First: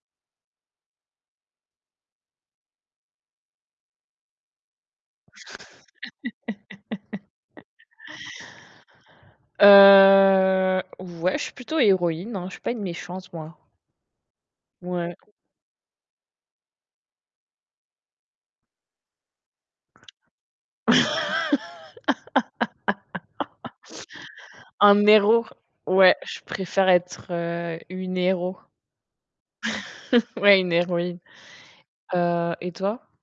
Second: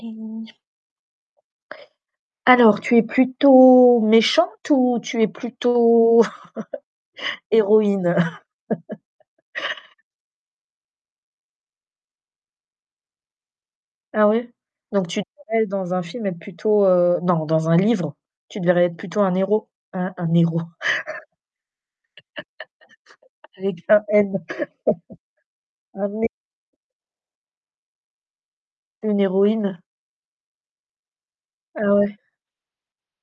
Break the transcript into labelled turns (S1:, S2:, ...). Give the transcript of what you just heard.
S1: Alors, tu es plutôt méchante ou tu es plutôt héroïne?
S2: Heu, ouais, je suis plutôt héroïne, hein, je suis pas une méchante, moi.
S1: Ah ouais? Donc
S2: Ouais.
S1: tu te verrais dans un film être plutôt, heu non dans un livre, tu te verrais être plutôt un héros, un un héros? Avec un N.
S2: Un héros,
S1: Un
S2: ouais,
S1: né
S2: je préfère être, heu, une héros.
S1: Une héroïne.
S2: Ouais, une héroïne,
S1: Ah ouais?
S2: heu, et toi?